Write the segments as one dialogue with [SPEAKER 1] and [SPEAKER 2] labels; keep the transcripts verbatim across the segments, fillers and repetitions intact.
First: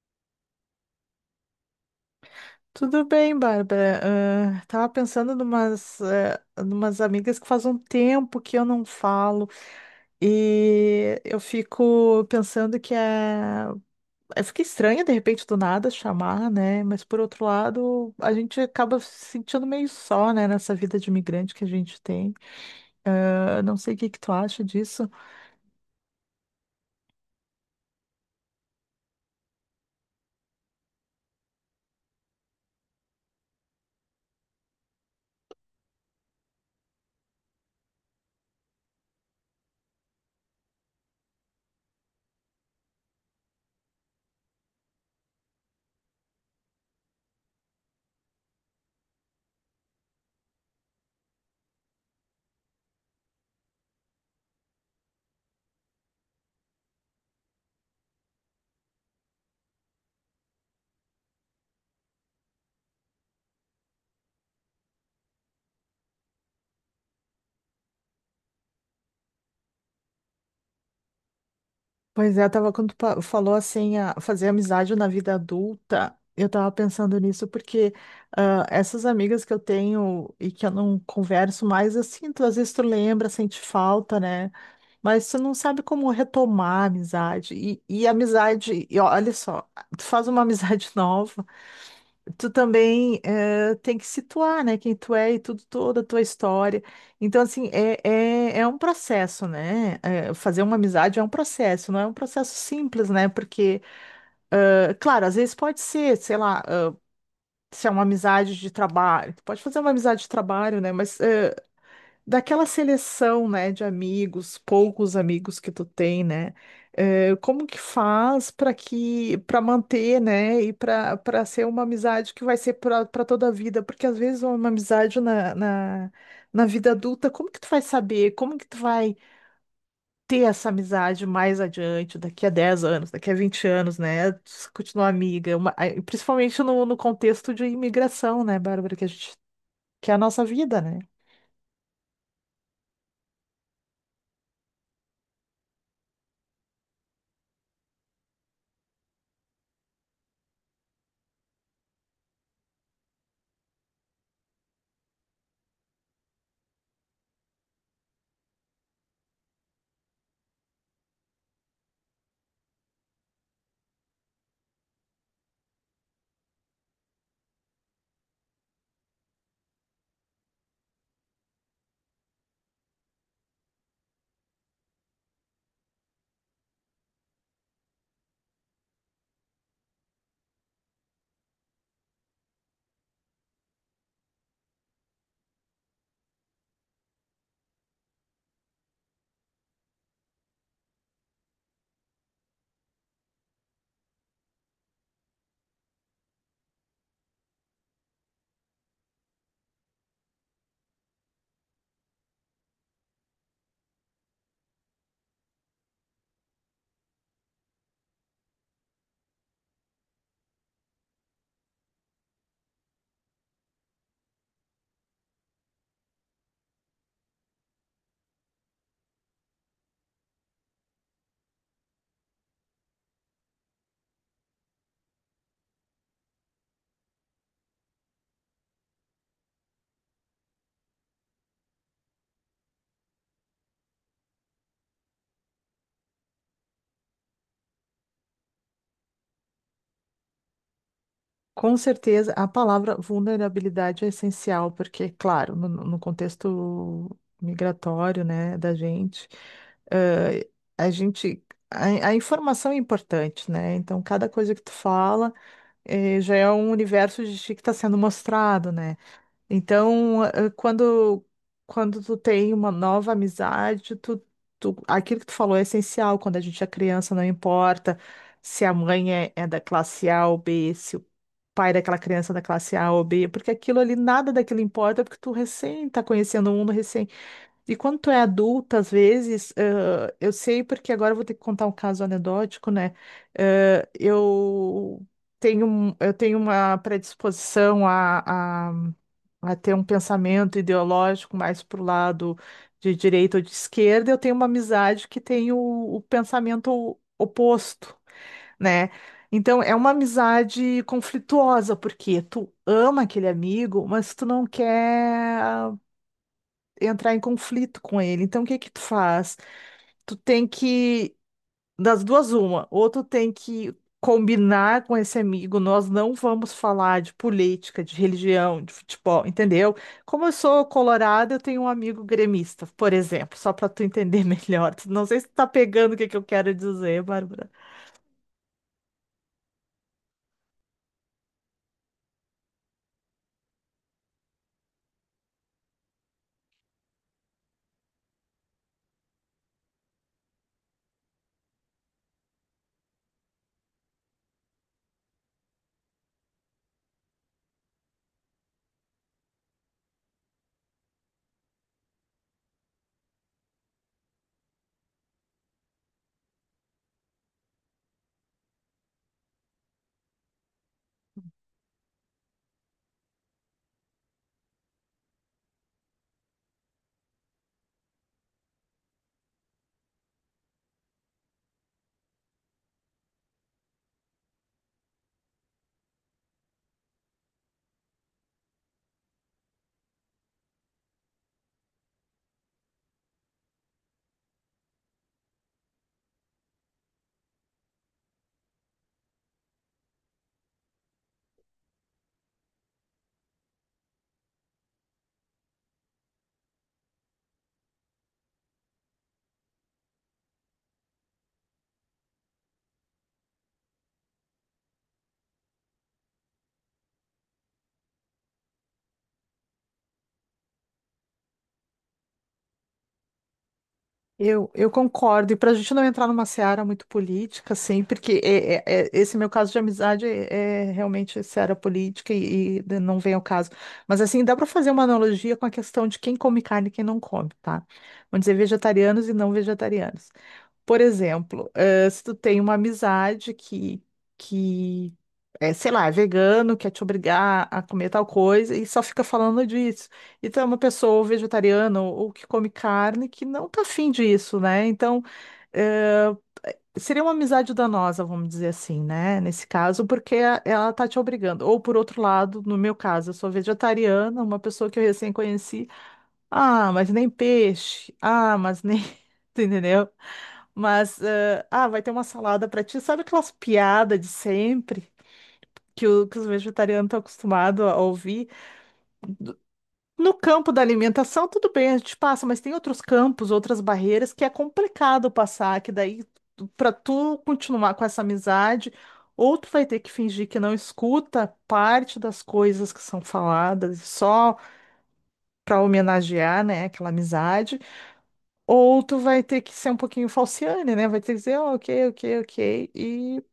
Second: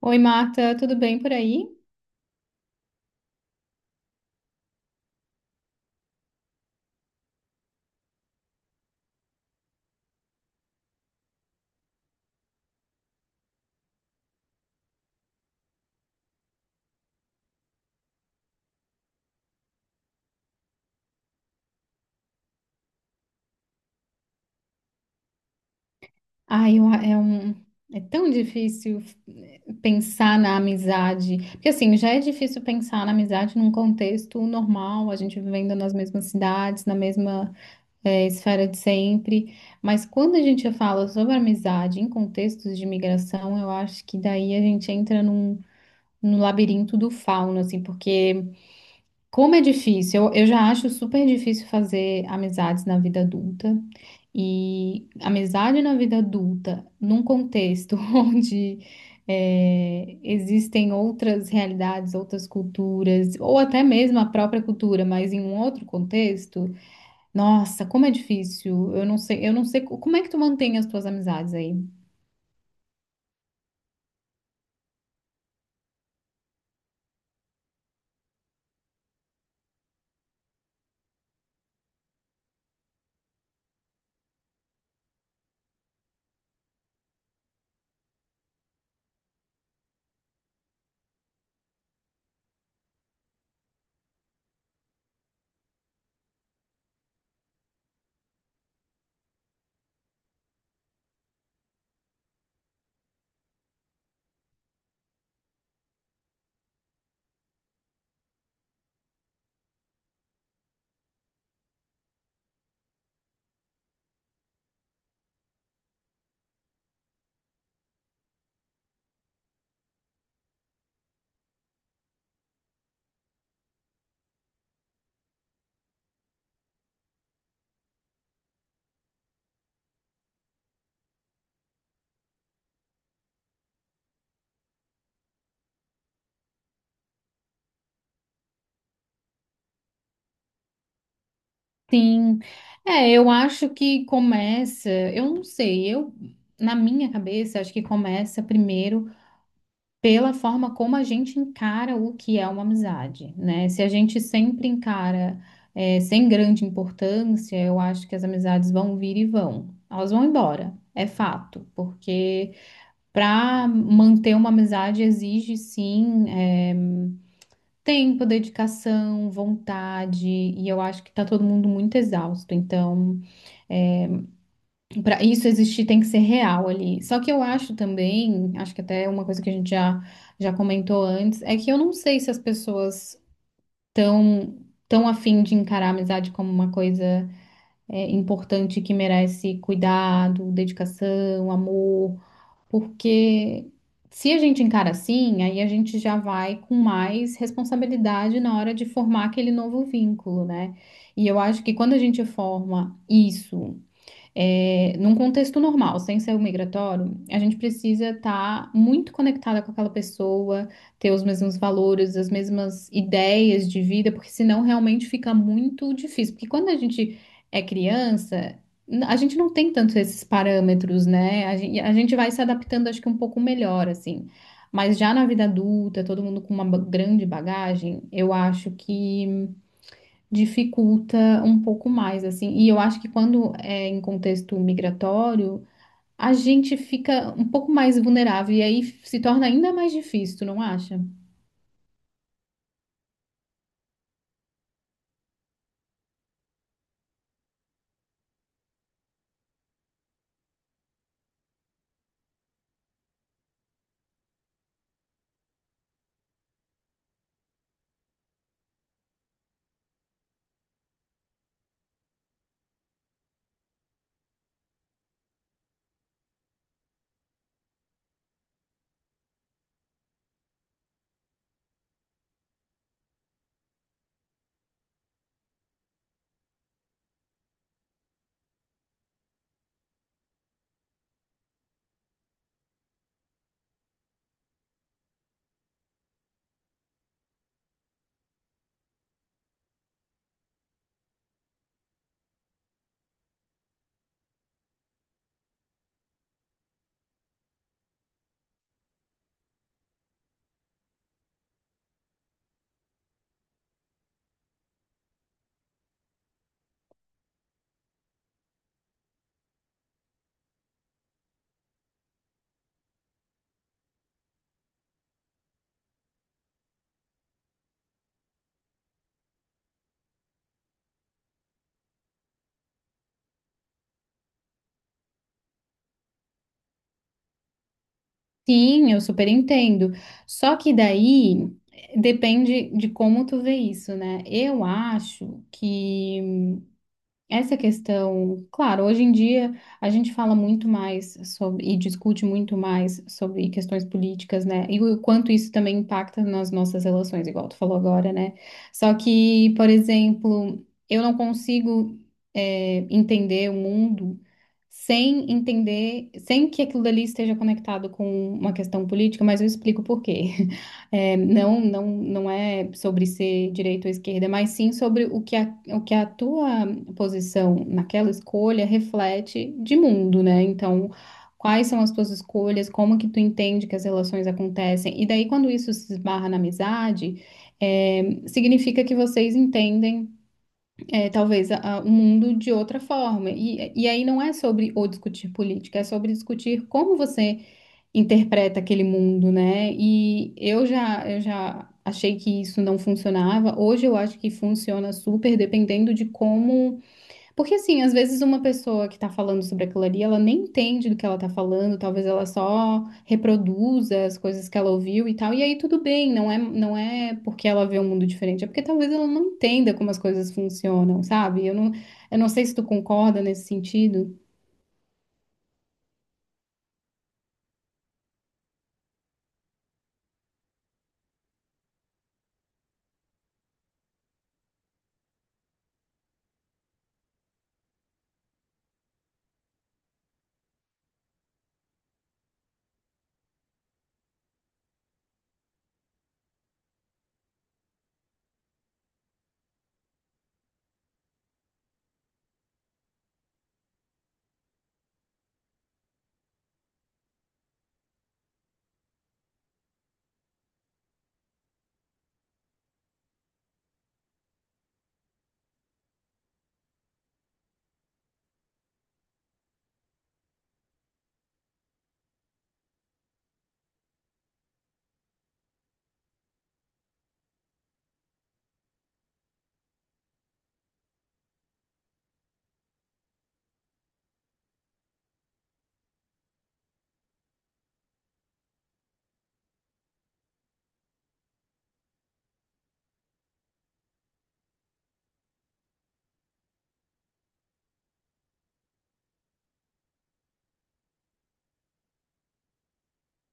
[SPEAKER 1] Oi, Marta, tudo bem por aí?
[SPEAKER 2] Tudo bem, Bárbara. Ah, tava pensando numas, eh, numas amigas que faz um tempo que eu não falo e eu fico pensando que é. é, fica estranho de repente do nada chamar, né? Mas por outro lado, a gente acaba se sentindo meio só, né, nessa vida de imigrante que a gente tem. Eu não sei o que que tu acha disso.
[SPEAKER 1] Ai, eu- é um, é tão difícil eh, pensar na amizade, porque assim, já é difícil pensar na amizade num contexto normal, a gente vivendo nas mesmas cidades, na mesma, eh, esfera de sempre, mas quando a gente fala sobre amizade em contextos de migração, eu acho que daí a gente entra num, num labirinto do fauno, assim, porque como é difícil, eu, eu já acho super difícil fazer amizades na vida adulta. E amizade na vida adulta, num contexto onde é, existem outras realidades, outras culturas, ou até mesmo a própria cultura, mas em um outro contexto, nossa, como é difícil. Eu não sei, eu não sei co- como é que tu mantém as tuas amizades aí.
[SPEAKER 2] Pois é, eu tava quando tu pa- falou assim, a- fazer amizade na vida adulta, eu tava pensando nisso porque ah, essas amigas que eu tenho e que eu não converso mais, eu sinto, às vezes tu lembra, sente falta, né? Mas tu não sabe como retomar a amizade. E, e amizade, e olha só, tu faz uma amizade nova, tu também eh, tem que situar, né, quem tu é e tudo, toda a tua história. Então, assim, é, é, é um processo, né? Eh, fazer uma amizade é um processo, não é um processo simples, né? Porque, eh, claro, às vezes pode ser, sei lá, eh, se é uma amizade de trabalho, tu pode fazer uma amizade de trabalho, né? Mas eh, daquela seleção, né, de amigos, poucos amigos que tu tem, né? Eh, como que faz para que para manter, né, e para para ser uma amizade que vai ser para toda a vida? Porque às vezes uma amizade na, na, na vida adulta, como que tu vai saber? Como que tu vai ter essa amizade mais adiante, daqui a dez anos, daqui a vinte anos, né? se Continuar amiga, uma- a- principalmente no, no contexto de imigração, né, Bárbara, que a gente que é a nossa vida, né?
[SPEAKER 1] Sim, é, eu acho que começa, eu não sei, eu na minha cabeça acho que começa primeiro pela forma como a gente encara o que é uma amizade, né? Se a gente sempre encara eh, sem grande importância, eu acho que as amizades vão vir e vão. Elas vão embora, é fato, porque para manter uma amizade exige sim eh, tempo, dedicação, vontade, e eu acho que tá todo mundo muito exausto, então. Para isso existir tem que ser real ali. Só que eu acho também, acho que até é uma coisa que a gente já, já comentou antes, é que eu não sei se as pessoas estão tão afim de encarar a amizade como uma coisa é, importante que merece cuidado, dedicação, amor, porque se a gente encara assim, aí a gente já vai com mais responsabilidade na hora de formar aquele novo vínculo, né? E eu acho que quando a gente forma isso é, num contexto normal, sem ser o migratório, a gente precisa estar muito conectada com aquela pessoa, ter os mesmos valores, as mesmas ideias de vida, porque senão realmente fica muito difícil. Porque quando a gente é criança, n- a gente não tem tanto esses parâmetros, né? A gente, a gente vai se adaptando, acho que um pouco melhor, assim. Mas já na vida adulta, todo mundo com uma ba- grande bagagem, eu acho que dificulta um pouco mais, assim. E eu acho que quando é em contexto migratório, a gente fica um pouco mais vulnerável e aí se torna ainda mais difícil, tu não acha?
[SPEAKER 2] Com certeza, a palavra vulnerabilidade é essencial, porque, claro, no, no contexto migratório, né, da gente, eh, a gente, a, a informação é importante, né? Então, cada coisa que tu fala, eh, já é um universo de ti que está sendo mostrado, né? Então, eh, quando, quando tu tem uma nova amizade, tu, tu- aquilo que tu falou é essencial. Quando a gente é criança, não importa se a mãe é, é da classe A ou B, se o pai é daquela criança é da classe A ou B, porque aquilo ali, nada daquilo importa, porque tu recém tá conhecendo o mundo, e quando tu é adulta, às vezes, eh, eu sei porque agora eu vou ter que contar um caso anedótico, né? Eh, eu tenho, um- eu tenho uma predisposição a, a, a ter um pensamento ideológico mais pro lado de direita ou de esquerda. Eu tenho uma amizade que tem o, o pensamento oposto, né? Então, é uma amizade conflituosa, porque tu ama aquele amigo, mas tu não quer entrar em conflito com ele. Então, o que que tu faz? Tu tem que, das duas, uma, ou tu tem que combinar com esse amigo: nós não vamos falar de política, de religião, de futebol, entendeu? Como eu sou colorada, eu tenho um amigo gremista, por exemplo, só para tu entender melhor. Não sei se tu tá pegando o que que eu quero dizer, Bárbara.
[SPEAKER 1] Sim, eu super entendo. Só que daí eh, depende de como tu vê isso, né? Eu acho que essa questão, claro, hoje em dia a gente fala muito mais sobre e discute muito mais sobre questões políticas, né? E o quanto isso também impacta nas nossas relações, igual tu falou agora, né? Só que, por exemplo, eu não consigo eh, entender o mundo sem entender, sem que aquilo dali esteja conectado com uma questão política, mas eu explico por quê. É, não, não, não é sobre ser direita ou esquerda, mas sim sobre o que a, o que a tua posição naquela escolha reflete de mundo, né? Então, quais são as tuas escolhas, como que tu entende que as relações acontecem, e daí quando isso se esbarra na amizade, é, significa que vocês entendem, é, talvez, a- a- o mundo de outra forma. E, e aí não é sobre ou discutir política, é sobre discutir como você interpreta aquele mundo, né? E eu já, eu já achei que isso não funcionava. Hoje eu acho que funciona super, dependendo de como. Porque, assim, às vezes uma pessoa que tá falando sobre aquilo ali, ela nem entende do que ela tá falando, talvez ela só reproduza as coisas que ela ouviu e tal. E aí tudo bem, não é, não é porque ela vê um mundo diferente, é porque talvez ela não entenda como as coisas funcionam, sabe? Eu não, eu não sei se tu concorda nesse sentido.
[SPEAKER 2] Eu, eu concordo, e para a gente não entrar numa seara muito política, assim, porque é- é- é- esse meu caso de amizade é, é realmente seara política e, e não vem ao caso. Mas, assim, dá para fazer uma analogia com a questão de quem come carne e quem não come, tá? Vamos dizer vegetarianos e não vegetarianos. Por exemplo, eh, se tu tem uma amizade que, que é, sei lá, é vegano, quer te obrigar a comer tal coisa e só fica falando disso. E tu é uma pessoa vegetariana ou, ou que come carne, que não tá afim disso, né? Então, eh, seria uma amizade danosa, vamos dizer assim, né? Nesse caso, porque a- ela tá te obrigando. Ou por outro lado, no meu caso, eu sou vegetariana, uma pessoa que eu recém conheci: "Ah, mas nem peixe. Ah, mas nem." tu Entendeu? Mas, eh, ah, vai ter uma salada pra ti. Sabe aquelas piadas de sempre que, o- que os vegetarianos estão acostumados a ouvir? Do- No campo da alimentação, tudo bem, a gente passa, mas tem outros campos, outras barreiras que é complicado passar, que daí, para tu continuar com essa amizade, ou tu vai ter que fingir que não escuta parte das coisas que são faladas, só para homenagear, né, aquela amizade. Ou tu vai ter que ser um pouquinho falciane, né? Vai ter que dizer, "Ah, ok, ok, ok." E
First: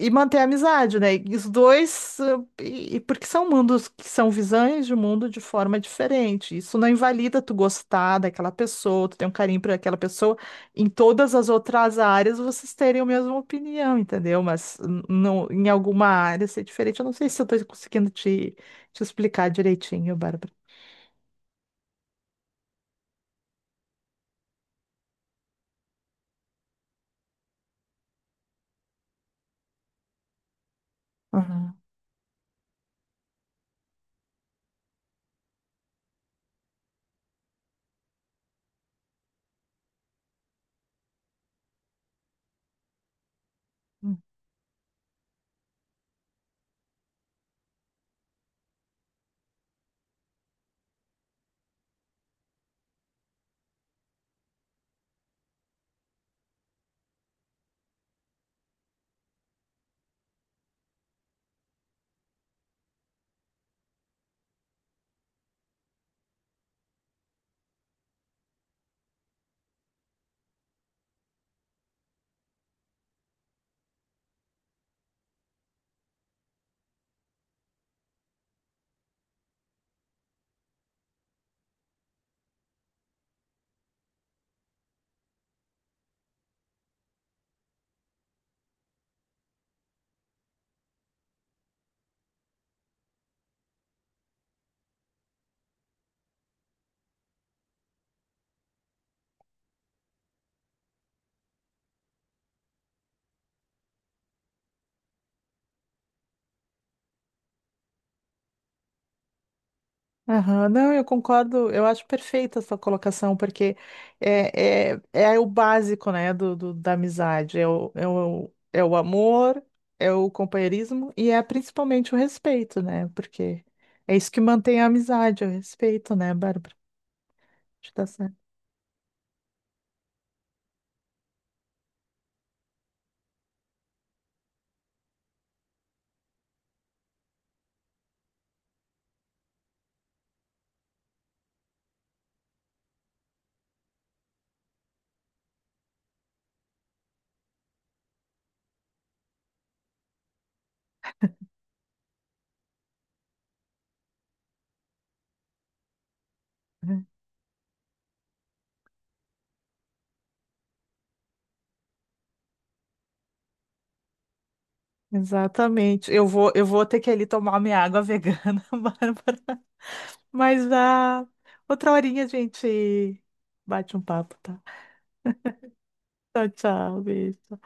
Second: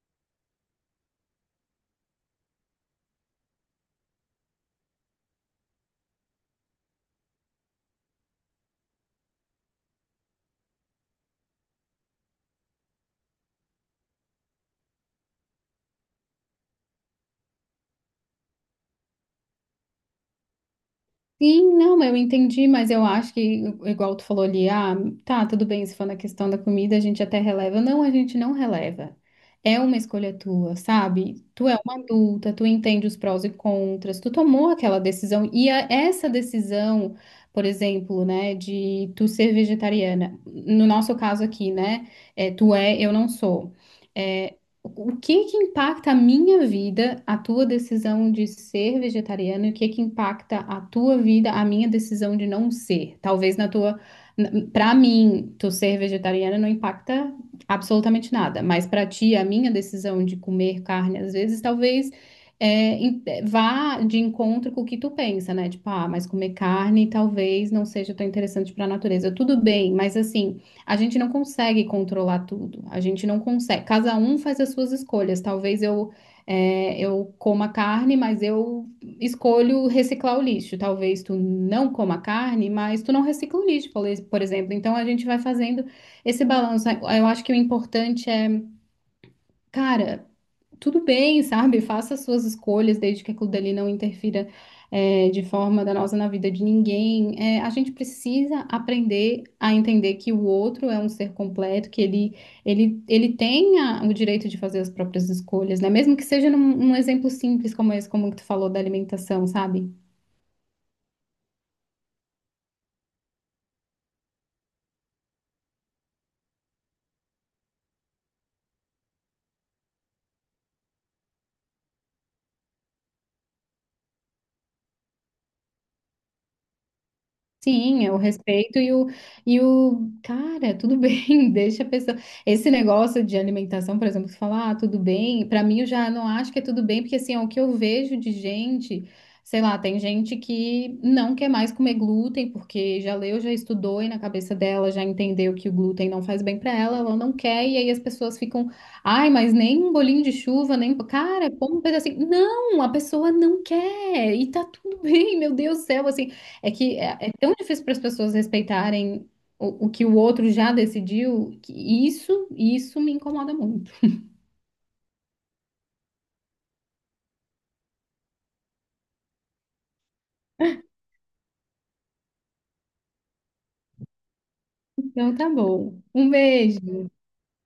[SPEAKER 2] e manter a amizade, né? E os dois, eh, e, e porque são mundos que são visões de um mundo de forma diferente. Isso não invalida tu gostar daquela pessoa, tu ter um carinho por aquela pessoa, em todas as outras áreas vocês terem a mesma opinião, entendeu? Mas n- não, em alguma área ser diferente. Eu não sei se eu estou conseguindo te, te explicar direitinho, Bárbara.
[SPEAKER 1] Sim, não, eu entendi, mas eu acho que, igual tu falou ali, ah, tá, tudo bem, se for na questão da comida, a gente até releva. Não, a gente não releva. É uma escolha tua, sabe? Tu é
[SPEAKER 2] Uhum.
[SPEAKER 1] uma adulta, tu entende os prós e contras, tu tomou aquela decisão. E a- essa decisão, por exemplo, né, de tu ser vegetariana, no nosso caso aqui, né, é, tu é, eu não sou. É, o que que impacta a minha vida, a tua decisão de ser vegetariano, e o que que impacta a tua vida, a minha decisão de não ser? Talvez na tua, para mim, tu ser vegetariana não impacta absolutamente nada, mas para ti, a minha decisão de comer carne às vezes, talvez é, em- é, vá de encontro com o que tu pensa, né? Tipo, ah, mas comer carne talvez não seja tão interessante para a natureza. Tudo bem, mas assim a gente não consegue controlar tudo. A gente não consegue. Cada um faz as suas escolhas. Talvez eu é, eu coma carne, mas eu escolho reciclar o lixo. Talvez tu não coma carne, mas tu não recicla o lixo, por ex- por exemplo. Então a gente vai fazendo esse balanço. Eu acho que o importante é, cara, tudo bem, sabe? Faça as suas escolhas, desde que aquilo dali não interfira, é, de forma danosa na vida de ninguém. É, a gente precisa aprender a entender que o outro é um ser completo, que ele, ele, ele tem a- o direito de fazer as próprias escolhas, né? Mesmo que seja num, num exemplo simples como esse, como que tu falou da alimentação, sabe?
[SPEAKER 2] Aham, não, eu concordo, eu acho perfeita a sua colocação, porque é, é, é o básico, né, do, do- da amizade, é o, é o, é o amor, é o companheirismo e é principalmente o respeito, né, porque é isso que mantém a amizade, é o respeito, né, Bárbara? Acho que
[SPEAKER 1] Sim,
[SPEAKER 2] tá
[SPEAKER 1] é o
[SPEAKER 2] certo.
[SPEAKER 1] respeito e o, e o cara, tudo bem, deixa a pessoa. Esse negócio de alimentação, por exemplo, que fala, ah, tudo bem, pra mim eu já não acho que é tudo bem, porque assim, é o que eu vejo de gente, sei lá, tem gente que não quer mais comer glúten, porque já leu, já estudou e na cabeça dela já entendeu que o glúten não faz bem pra ela, ela não quer, e aí as pessoas ficam, ai, mas nem um bolinho de chuva, nem. Cara, como um pedacinho. Não, a pessoa não quer, e tá tudo bem, meu Deus do céu, assim. É que
[SPEAKER 2] Uhum.
[SPEAKER 1] é, é tão difícil para as pessoas respeitarem o, o que o outro já decidiu, que isso, isso me incomoda muito.
[SPEAKER 2] Exatamente, eu vou, eu vou ter que ir ali tomar minha água vegana, Bárbara, mas ah, outra horinha a gente bate um papo, tá?
[SPEAKER 1] Então tá bom. Um
[SPEAKER 2] Tchau,
[SPEAKER 1] beijo.
[SPEAKER 2] tchau, beijo.